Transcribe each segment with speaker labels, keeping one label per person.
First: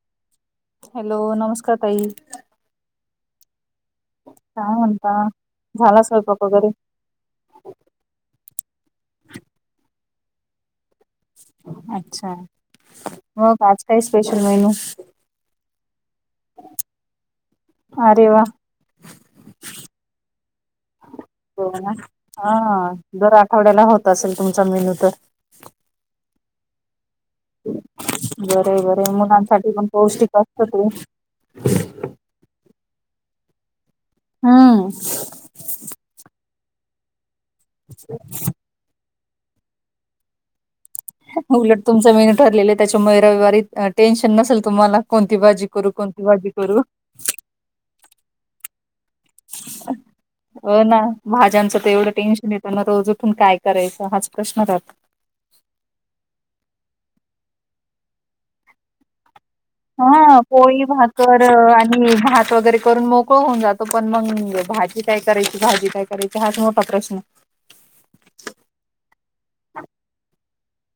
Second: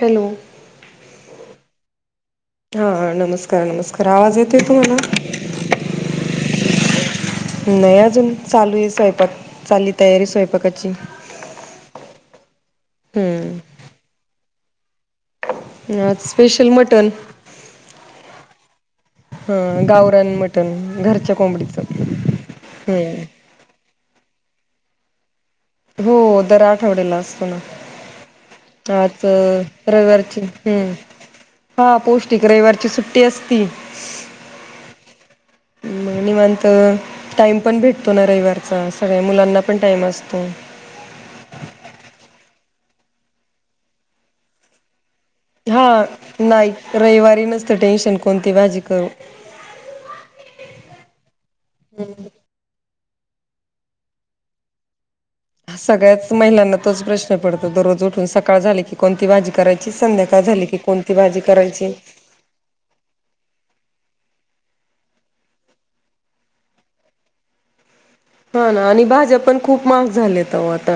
Speaker 1: Hello
Speaker 2: hello नमस्कार काप
Speaker 1: हा नमस्कार नमस्कार आवाज येतोय
Speaker 2: काय
Speaker 1: तुम्हाला?
Speaker 2: म्हणता झाला स्वयप वगैरे
Speaker 1: नाही अजून चालू आहे स्वयंपाक चालली तयारी स्वयंपाकाची
Speaker 2: अच्छा हो आज काहीच स्पेशल मेनू
Speaker 1: अ स्पेशल मटन
Speaker 2: अरे वा
Speaker 1: हा गारान मट
Speaker 2: हो हा दर
Speaker 1: हम्म
Speaker 2: आठवड्याला होत असेल तुमचा मेनू तर
Speaker 1: हो दर आठवड्याला असतो ना
Speaker 2: बरे बरे
Speaker 1: आज
Speaker 2: मुलांसाठी पण पौष्टिक
Speaker 1: रविवारची
Speaker 2: असत ते
Speaker 1: हम्म हा पौष्टिक रविवारची सुट टस्ी
Speaker 2: हम्म
Speaker 1: निवांत टाइम पण भेटतो ना रविारचा खर आहे मुलांना पण टाइम असतो
Speaker 2: उलट तुमचं मीन ठरलेलं त्याच्या मयराविवारी टेन्शन नसेल तुम्हाला कोणती भाजी
Speaker 1: हा
Speaker 2: करू कोणती भाजी
Speaker 1: नाही
Speaker 2: करू
Speaker 1: रविवारी नसत टेन्शन कोणती भाजी करू
Speaker 2: अ ना भाज्यांच तर एवढं टेन्शन येतना रोज तून काय करायचं हाच प्रश्न रात
Speaker 1: ा सगळ्याच महिलांना तोच प्रश्न पडतो दररोज उठून सकाळ झाली की कोणती बाजी
Speaker 2: हा पोळी भाकर
Speaker 1: करायची
Speaker 2: आणि भात वगैरे करून मोकळ होऊन जातो पण मग भाजी काय करायची भाजी काय करायची हाच मोठा प्रश्न
Speaker 1: हा ना आणि भाज्या पण खूप म् झालेत तर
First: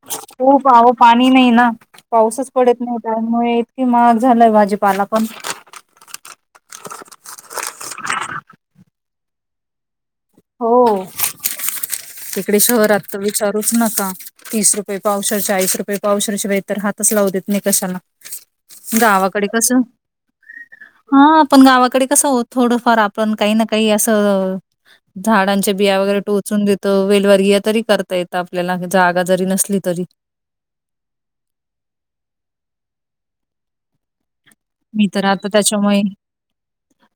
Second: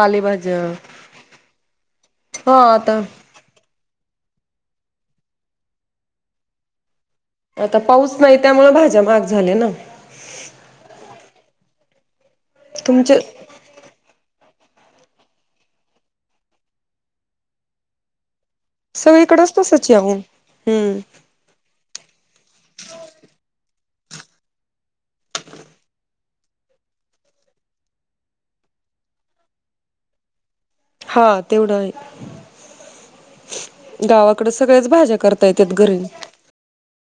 Speaker 2: होूवं पाणी नाही ना पाऊसच
Speaker 1: हा
Speaker 2: पडत नाही
Speaker 1: आता
Speaker 2: त्यामुळे इतकीे महाग झालंय भाजीपाला पण
Speaker 1: आता पाऊस नाही त्यामुळे भाज्या महाग झाल्या ना
Speaker 2: हो तडे शहरात तर
Speaker 1: तुमचे
Speaker 2: विचारूच नका तीस र रुे पावशेर चालीस रुपये पावशेर व बाे तर हातच लावू देत नाही कशाला गावाकडे
Speaker 1: सगळीकडच
Speaker 2: कस
Speaker 1: तसच आहे अहो हम्म
Speaker 2: हा आपण गावाकडे कसं हो थोडंफार आपण काही न काही असं झाडांच्या बिया वगैरे टोचून देत त वेलवरारी या तरी करता येत आपल्याला जागा जरी नसली तरी
Speaker 1: हा तेवढं आहे गावा
Speaker 2: मी तर आता त्याच्यामुळे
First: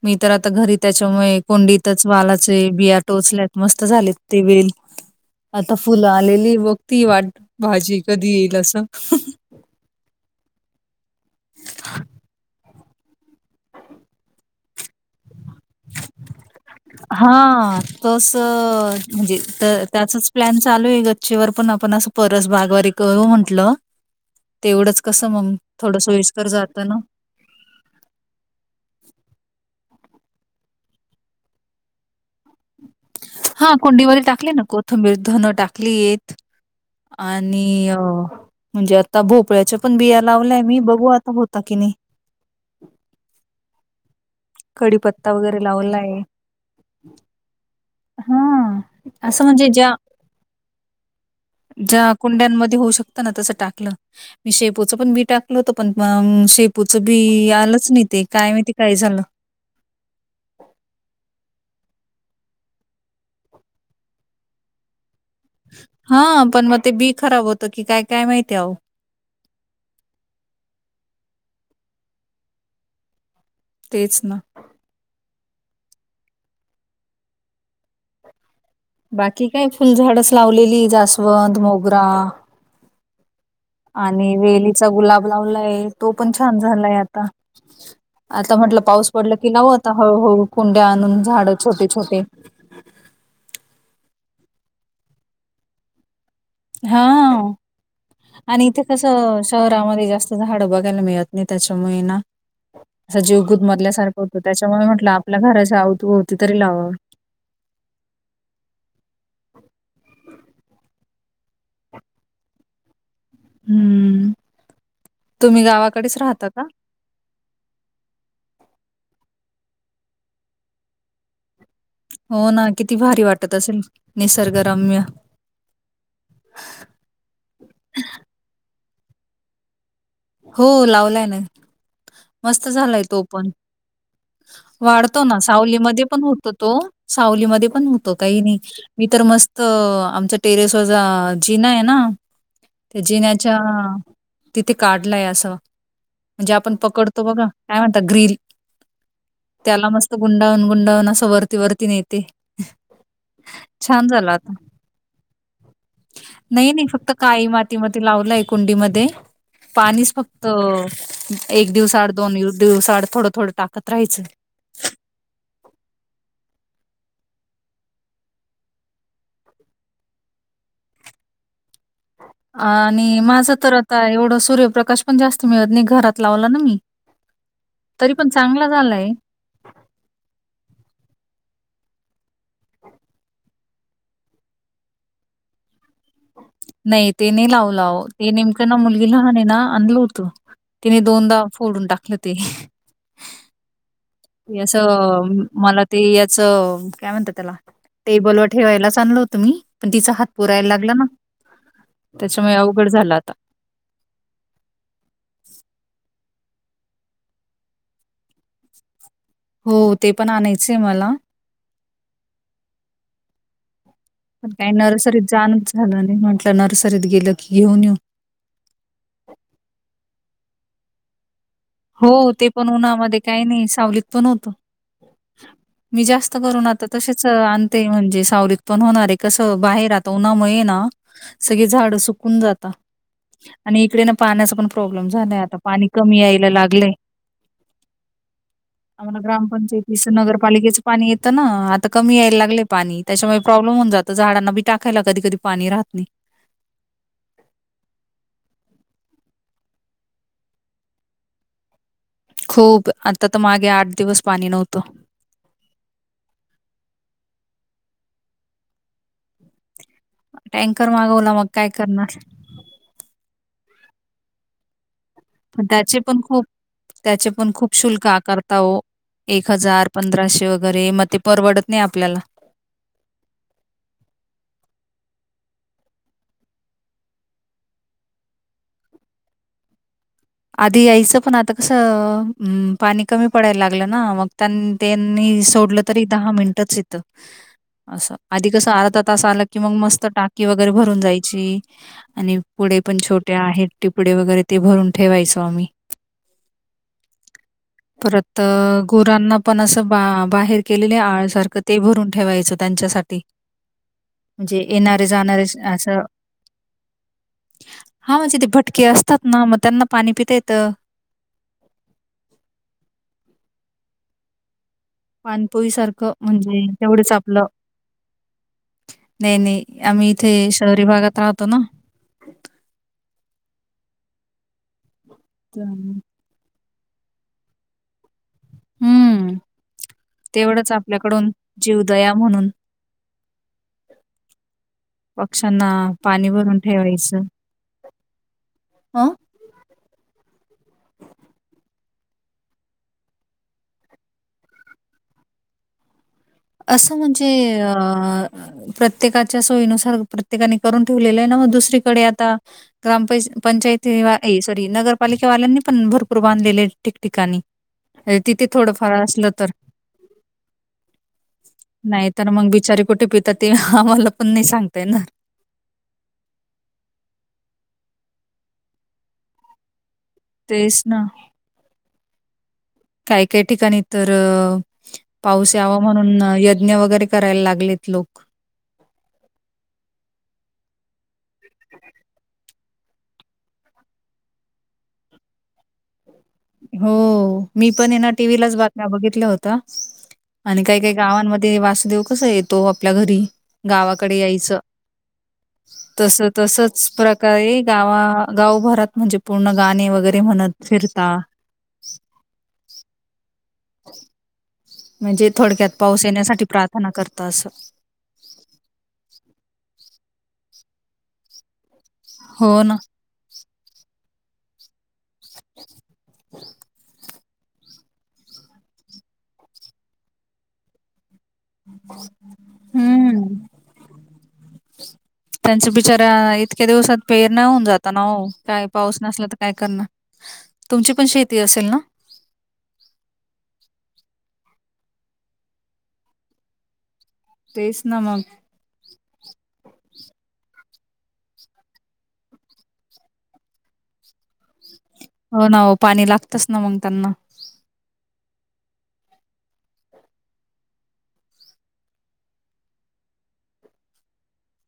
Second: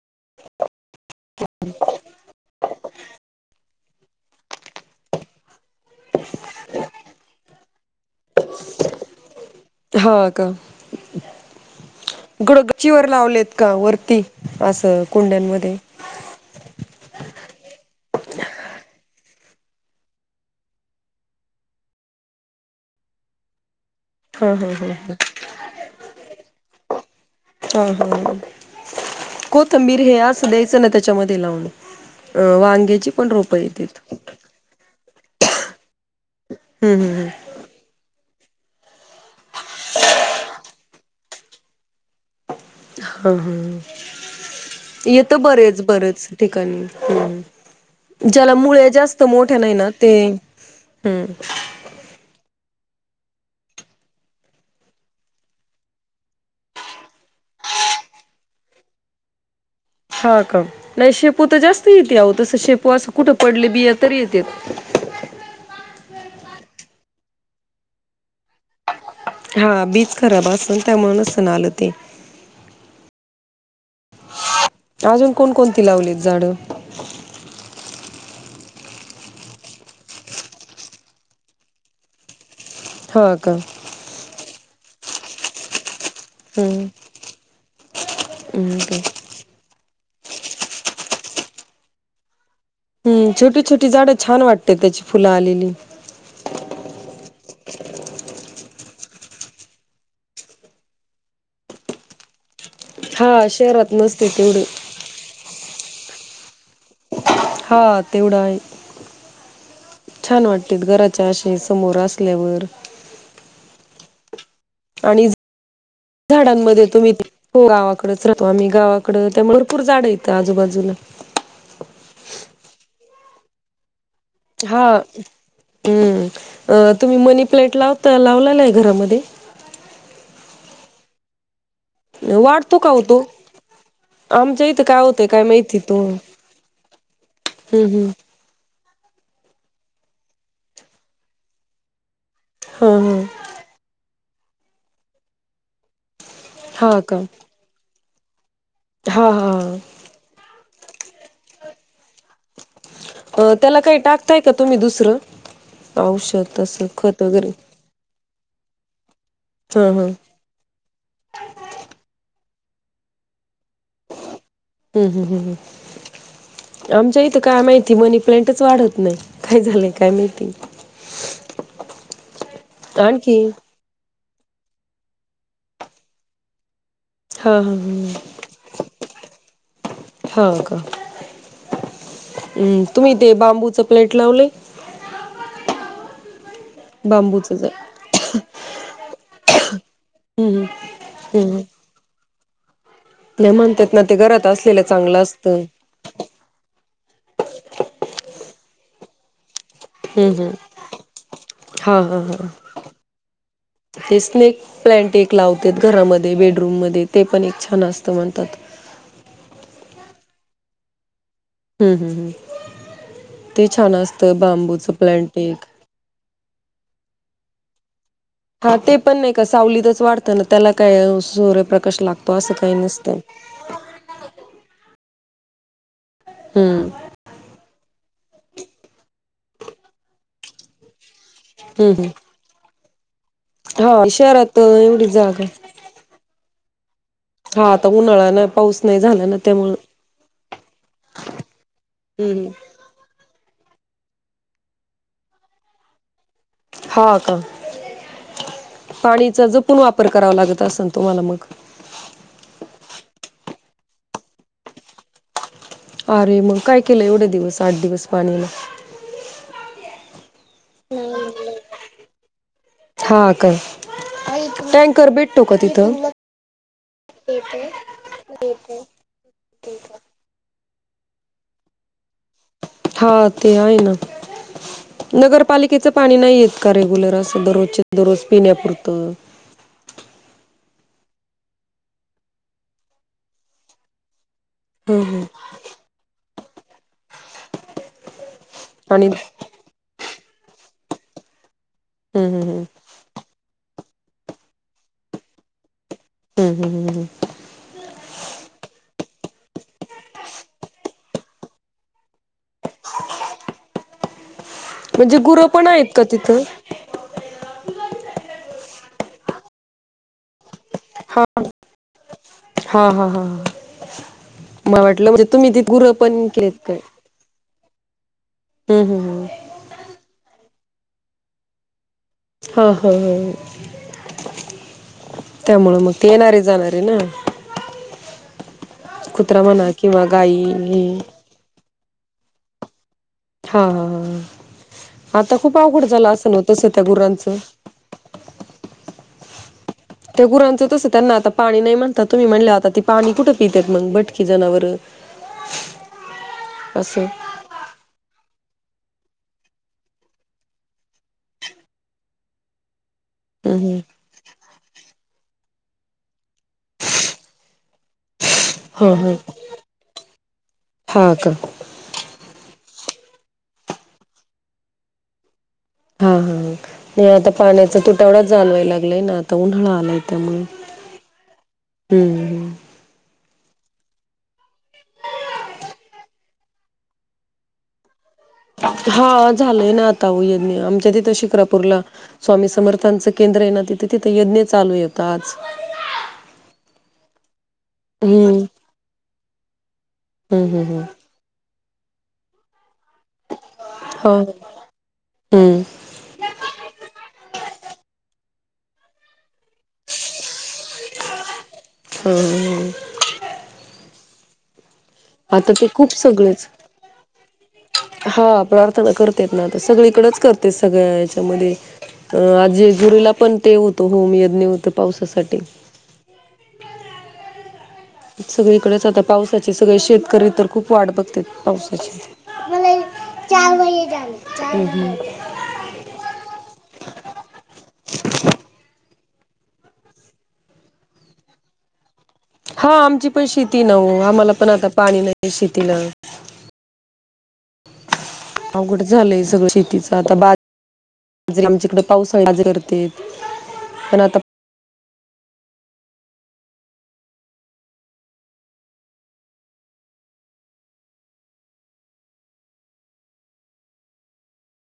Speaker 2: मी तर आता घरी त्याच्यामुळे कुंडीतच वालाचे बिया टोचल्यात मस्त झाले ते वेल आता फुलं आलेली बघ ती वाट भाजी कधी येईल असं
Speaker 1: होा का
Speaker 2: ह
Speaker 1: गच्चीवर लावलेत का वरती असं कुंड्यांमध्ये
Speaker 2: हा, तस म्हणजे तर त्याचच प्लॅन चालू आहे. गच्चीवर पण आपण असं परस बागवारी करू म्हंटलं.
Speaker 1: हा, हा, हा,
Speaker 2: तेवढंच
Speaker 1: हा,
Speaker 2: कसं मग थोडं सोयीस्कर जातं ना.
Speaker 1: हा, हा. कोथिंबीर हे आस द्यायचं ना त्याच्यामध्ये लावून अं वांग्याची पण रोप येतेत.
Speaker 2: बर धन टाकलीयेत
Speaker 1: हम्म हम्म हम्म
Speaker 2: आणि अ म्हणजे आता भोपळ्याच्या पण बिया लावलाय, मी बघू आता होत की नाही.
Speaker 1: हा, हा. येत
Speaker 2: कडीपत्ता वगैरे
Speaker 1: बरेच,
Speaker 2: लावलाय.
Speaker 1: बरेच ठिकाणी हं ज्याला
Speaker 2: हा
Speaker 1: मुळ्या जास्त
Speaker 2: असं
Speaker 1: मोठ्या
Speaker 2: म्हणजे
Speaker 1: नाही ना
Speaker 2: ज्या
Speaker 1: ते, हम्म.
Speaker 2: शकत ना तस टाकलं. मी शेपूच पण बी टाकल होत पण अ शेपूच बी आलंच नाही ते काय माहिती काय झालं.
Speaker 1: हा का नाही शेपू [unintelligible] येते अहो तसं शेपू असं कुठं पडले बिया तर येतेत.
Speaker 2: हा पण मग ते बी खराब होत की काय काय माहिती अहो.
Speaker 1: हा बीच खराब असलं त्यामुळं नसण आलं ते.
Speaker 2: तेच ना.
Speaker 1: अजून कोण कोणती लावलीत झाडं?
Speaker 2: बाकी काय फुलझाडच लावलेली जास्वंद, मोगरा
Speaker 1: हो का?
Speaker 2: आणि वेलीचा गुलाब लावलायं. तो पण छान
Speaker 1: हम्म
Speaker 2: झालाय आता, आता
Speaker 1: हम्म
Speaker 2: म्हटलं
Speaker 1: का
Speaker 2: पाऊस पडला की लावत आता हळूहळू कुंड्या आणून झाड छोटे छोटे
Speaker 1: हम्म छोटी छोटी झाड छान वाटते त्याची फुलं आलेली.
Speaker 2: हा आणि इथे कसं शहरामध्ये जास्त झाड बघायला मिळत नाही त्याच्यामुळे ना असा जीव
Speaker 1: हा शहरात
Speaker 2: गुदमदल्यासारखं
Speaker 1: नसते
Speaker 2: होतं
Speaker 1: तेवढे
Speaker 2: त्याच्यामुळे म्हटलं आपल्या घराच्या आवती भोवती तरी लावावं.
Speaker 1: हा तेवढा हाय. छान वाटते घराच्या असे समोर असल्यावर
Speaker 2: हम्म.
Speaker 1: आणि
Speaker 2: तुम्ही गावाकडेच राहता का?
Speaker 1: झाडांमध्ये तुम्ही त गावाकडेच राहतो आम्ही. गावाकडं त्यामुळे भरपूर जाडं हायतं आजूबाजूला.
Speaker 2: हो ना किती भारी वाट त असेल.
Speaker 1: हा
Speaker 2: निसर्गरम्य.
Speaker 1: हम्म. अ तुम्ही मनी प्लॅट लावता लावलेला हाय घरामध्ये?
Speaker 2: हो लावलाय ना. मस्त
Speaker 1: वाढतो का
Speaker 2: झालाय
Speaker 1: होतो
Speaker 2: तो पण.
Speaker 1: आमच्या इथं काय
Speaker 2: वाढतो
Speaker 1: होतंय
Speaker 2: ना
Speaker 1: काय माहिती तो
Speaker 2: सावलीमध्ये पण होतो तो सावलीमध्ये पण
Speaker 1: हम्म
Speaker 2: होतो काही नाही. मी तर मस्त आमच्या टेरेस व जिना आहे ना त्या
Speaker 1: हम्म
Speaker 2: जिन्याच्या तिथे काढलाय असं. म्हणजे आपण
Speaker 1: हा हा हा का
Speaker 2: पकडतो बघा? [unintelligible] तग्रील
Speaker 1: हा हा
Speaker 2: त्याला मस्त गुंडावन गुंड न नस वरती वरती नेत ते
Speaker 1: हा त्याला काही
Speaker 2: छान
Speaker 1: टाकताय
Speaker 2: झालात.
Speaker 1: का तुम्ही दुसरं औषध तसं
Speaker 2: नाई-नई फक्त
Speaker 1: खत
Speaker 2: काळी
Speaker 1: वगैरे
Speaker 2: माती मते लावलाय. कुंडीमध्ये.
Speaker 1: हा हा
Speaker 2: पाणीच फक्त एक दिवस आड दोन यू दिवसाड थोडं थोडं टाकत राहायचं.
Speaker 1: हम्-हम्-हम्-हम्, आमच्या इथं काय माहिती मनी पेंटच वाढत नाही. काय झालंय काय माहिती.
Speaker 2: आणि
Speaker 1: आणखी
Speaker 2: माझं तर आता एवढं सूर्यप्रकाश पण जास्त मिळत नाही, घरात लावला ना मी.
Speaker 1: हा हा
Speaker 2: तरी
Speaker 1: हा
Speaker 2: पण चांगला झालाय.
Speaker 1: हां का, म् तुम्ही तेे बांबूच प्लेट लावले?
Speaker 2: [inaudible] नाही ते नाही
Speaker 1: बांबूच ज
Speaker 2: लावला ओ, नेमकं ना मुलगीला. आणि ना आनलोत त
Speaker 1: हम्म
Speaker 2: तिने दोनदा फोडून टाकलेत. ते
Speaker 1: नाई म्हणतात. ना ते घरात
Speaker 2: ए
Speaker 1: असलेलं चांगलं
Speaker 2: असं,
Speaker 1: असतं
Speaker 2: मला ते याचं काय म्हणतात त्याला? टेबल वर ठेवायलाच आणलं होतं मी. पण तिचा हात
Speaker 1: हम्-हम्,
Speaker 2: पुरायला लागला ना त्याच्यामुळे
Speaker 1: हां-हां-हां-हां.
Speaker 2: अवघड झालं आता
Speaker 1: तेस्नेक प्लांट एक लावतात घरामध्ये. बेडरूम मध्ये ते पण एक छान असतं म्हणतात.
Speaker 2: हो, ते पण आणायचंय मला.
Speaker 1: हम्-हम्-हम्, ते छान असतं
Speaker 2: पण काही
Speaker 1: बांबूच
Speaker 2: नर्सरीत
Speaker 1: प्लांट एक.
Speaker 2: जाणच झालं नाही म्हटलं नर्सरीत गेलं की घेऊन येऊ.
Speaker 1: हां ते पण एका सावलीतच वाढतं ना. त्याला काय सूर
Speaker 2: हो, ते पण उन्हामध्ये काही नाही सावलीत पण होतं. मी जास्त करून आता
Speaker 1: हम्म
Speaker 2: तशेच आणते म्हणजेच. सावलीत पण होणारे कसं बाहेर आता उन्हामुळे ना सगळे झाडं
Speaker 1: हम्म हम्
Speaker 2: सुकून जाता. आणि इकडे
Speaker 1: हा
Speaker 2: ना पाण्याचा
Speaker 1: शहरात
Speaker 2: पण
Speaker 1: एवढी
Speaker 2: प्रॉब्लेम झालाय
Speaker 1: जागा
Speaker 2: आता पाणी कमी याय ला लागलंय.
Speaker 1: हा आता उन्हाळा ना पाऊस नाही
Speaker 2: आम्हाला
Speaker 1: झाला ना त्यामुळं
Speaker 2: ग्रामपंचायतीचं, नगरपालिकेचं पाणी येतं ना, आता कमी याय
Speaker 1: हम्म.
Speaker 2: लागले पाणी. त्याच्यामुळे प्रॉब्लेम होऊन जात झाडांना बी टाकायला कधी कधी पाणी राहत नाही.
Speaker 1: हा का पाणीचा जपून वापर करावा लागत असेल तुम्हाला मग.
Speaker 2: खूप, आता तर मागे आठ दिवस पाणी नव्हतं.
Speaker 1: अरे मग काय केलं एवढे दिवस आठ दिवस पाणी नाय.
Speaker 2: टँकर मागवला मग काय करणार.
Speaker 1: हा का टँ
Speaker 2: पण त्याचे पण खूप त्याचे पण खूप शुल्क आकारता ओ एक हजार पंधराशे वगैर. वगैरे मग ते परवडत नाही आपल्याला.
Speaker 1: हा ते आहे ना नगरपालिकेचं पाणी नाहीयेत का रेग्युलर असं दररोजच्या दररोज पिण्यापुरतं?
Speaker 2: आधी यायचं, पण आता कसं, पाणी कमी पडायला लागलं ना मग त्या
Speaker 1: हम्म हम्म
Speaker 2: त्यांनी सोडलं तरी दहा मिनिट [unintelligible] असं आधी कसं अर्धा
Speaker 1: आणि
Speaker 2: तास
Speaker 1: हम्म
Speaker 2: आला की मग मस्त टाक कि वगैरे भरून जायची. आणि
Speaker 1: हम्म हम्म
Speaker 2: पुढे पण छोटे आहेत. टिपडे वगैरे ते भरून ठेवायचो आम्ही.
Speaker 1: हम्म हम्म हम्म
Speaker 2: परत अं पोरांना पण असं बा बाहेर केलेलं आणि सारखं ते भरून. ठेवायच त्यांच्यासाठी. म्हणजे येणारे
Speaker 1: म्हणजे
Speaker 2: जाणारे
Speaker 1: गुरं पण आहेत
Speaker 2: असं
Speaker 1: का तिथं?
Speaker 2: हा म्हणजे ते भट असतात ना मग त्यांना पाणी पिता येतं
Speaker 1: हा हा हा हा ह [unintelligible] मला वाटलं म्हणजे तुम्ही तिथ गुरं
Speaker 2: पाणपोईसारखं
Speaker 1: पण केलेत
Speaker 2: म्हणजे
Speaker 1: काय
Speaker 2: तेवढंच आपलं
Speaker 1: हम्म हम्म हम्म
Speaker 2: नाही नाही आम्ही इथे शहरी भागात राहतो ना
Speaker 1: हा हा हा.
Speaker 2: तर
Speaker 1: त्यामुळं मग ते येणारे जाणारे [unintelligible]
Speaker 2: हं,
Speaker 1: कुत्रा म्हणा किंवा गाई
Speaker 2: तेवढंच
Speaker 1: हे
Speaker 2: आपल्याकडून जीवदया म्हणून
Speaker 1: हा हा ह आता खूप
Speaker 2: पक्ष्यांना
Speaker 1: अवघड झालं असल
Speaker 2: पाणी
Speaker 1: ना
Speaker 2: भरून
Speaker 1: तस त्या गुरांचं
Speaker 2: आ
Speaker 1: त्या गुरांचं तसं त्यांना आता पाणी नाही म्हणता तुम्ही म्हणला आता ती पाणी कुठं पितेत मग भटकी जनावरं
Speaker 2: असं म्हणजे अं प्रत्येकाच्या सोयीनुसार प्रत्येकाने करून ठेवलेलं आहे ना मग दुसरीकडे आता ग्रामपं
Speaker 1: हम्म
Speaker 2: पंचायती सॉरी नगरपालिकेवाल्यांनी पण भरपूर बांधलेले ठिकठिकाणी तिथे
Speaker 1: हा
Speaker 2: थोडंफार
Speaker 1: ह
Speaker 2: असलं तर.
Speaker 1: हा का
Speaker 2: नाही तर मग बिचारी कुठे [unintelligible] आम्हाला पण नाही सांगता येणार
Speaker 1: हा हा नाही आता पाण्याचा तुटवडा जाणवाय लागलाय ना आता उन्हाळा आलाय त्यामुळे
Speaker 2: तेच ना.
Speaker 1: हम्म ह्
Speaker 2: त्या ठिकाणी तर पाऊस यावा म्हणून यज्ञ वगैरे करायला लागलेत लोक
Speaker 1: हा झालंय ना आता हो आमच्या तिथं शिक्रापूरला स्वामी समर्थांचं केंद्र आहे ना, तिथे तिथे यज्ञ चालू येता आज
Speaker 2: हो मी पण ना
Speaker 1: हम्म
Speaker 2: टीव्हीलाच बातम्या बघितल्या होतं
Speaker 1: हम्म
Speaker 2: आणि
Speaker 1: हम्म
Speaker 2: काही
Speaker 1: हम्म.
Speaker 2: काही गावांमध्ये ते वासुदेव कसं येतो. आपल्या घरी
Speaker 1: हो.
Speaker 2: गावाकडे यायचं
Speaker 1: हम्म
Speaker 2: तस तसच प्रकारे गावा गावभरात म्हणजे पूर्ण गाणे वगैरे म्हणत फिरता
Speaker 1: हम्म हमम
Speaker 2: [inaudible] म्हणजे
Speaker 1: आता ते
Speaker 2: थोडक्यात
Speaker 1: खूप
Speaker 2: पाऊस येण्यासाठी
Speaker 1: सगळेच
Speaker 2: प्रार्थना करता असं.
Speaker 1: हा प्रार्थना करतेत ना आता सगळे इकडच करते सगळ्या ह याच्यामध्ये अं आज
Speaker 2: हो ना.
Speaker 1: जेजुरीला पण ते होतो होम यज्ञ होत. पावसाच कटिंग सगळीकडेच आता पावसाचे सगळे शेतकरी तर खूप वाट बघत्यात.
Speaker 2: हम्म
Speaker 1: चार वय झाले चार वय
Speaker 2: त्यांचा बिचारा इतक्या दिवसात पेरण्या होऊन जाता ना हो काय पाऊस नसल्या तर काय करणार तुमची पण शेती असेल ना
Speaker 1: हा आमची पण शेती ना ओ आम्हाला पण आता पाणी नाही शेती ना
Speaker 2: तेच ना मग.
Speaker 1: अवघड झालंय सगळं शेतीच आता बा आमच्याकडे पाऊसज करते पण आता
Speaker 2: हो ना हो पाणी लागतच ना मग त्यांना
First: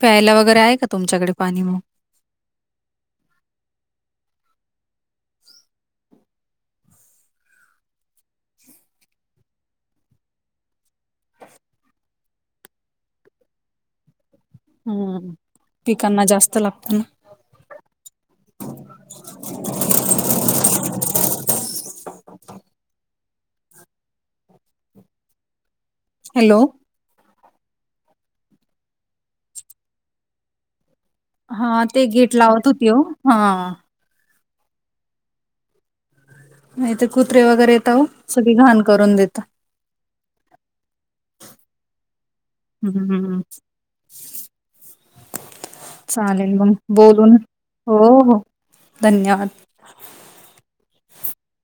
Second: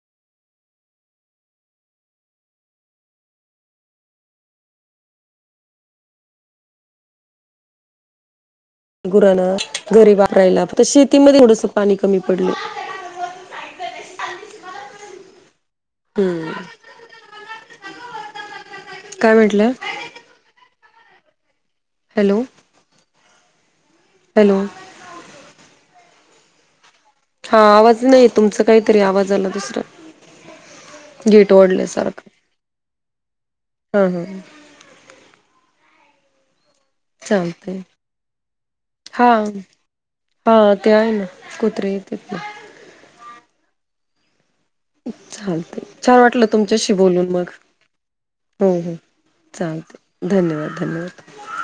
Speaker 2: प्यायला वगैरे आहे का तुमच्याकडे पाणी म
Speaker 1: गुरांना, घरी वापरायला, शेतीमध्ये [unintelligible] पाणी कमी पडले.
Speaker 2: हम् पिकांना
Speaker 1: हम्म
Speaker 2: जास्त लागत ना,
Speaker 1: काय म्हटलं
Speaker 2: ह
Speaker 1: हॅलो, हॅलो,
Speaker 2: हॅलो,
Speaker 1: हा आवाज नाही तुमचं काहीतरी आवाजाला दुसरं
Speaker 2: हा ते गेट लावत होते हो हा
Speaker 1: हा हा
Speaker 2: नाही तर कुत्रे वगैरे
Speaker 1: चालतंय
Speaker 2: येत हो सगळी घाण करून
Speaker 1: हा
Speaker 2: देत
Speaker 1: हा ते आहे ना कुत्रे येतेत ना
Speaker 2: ह्् ह्् ह
Speaker 1: चालते छान वाटलं तुमच्याशी बोलून मग हो हो
Speaker 2: धन्यवाद.
Speaker 1: चालते धन्यवाद धन्यवाद हो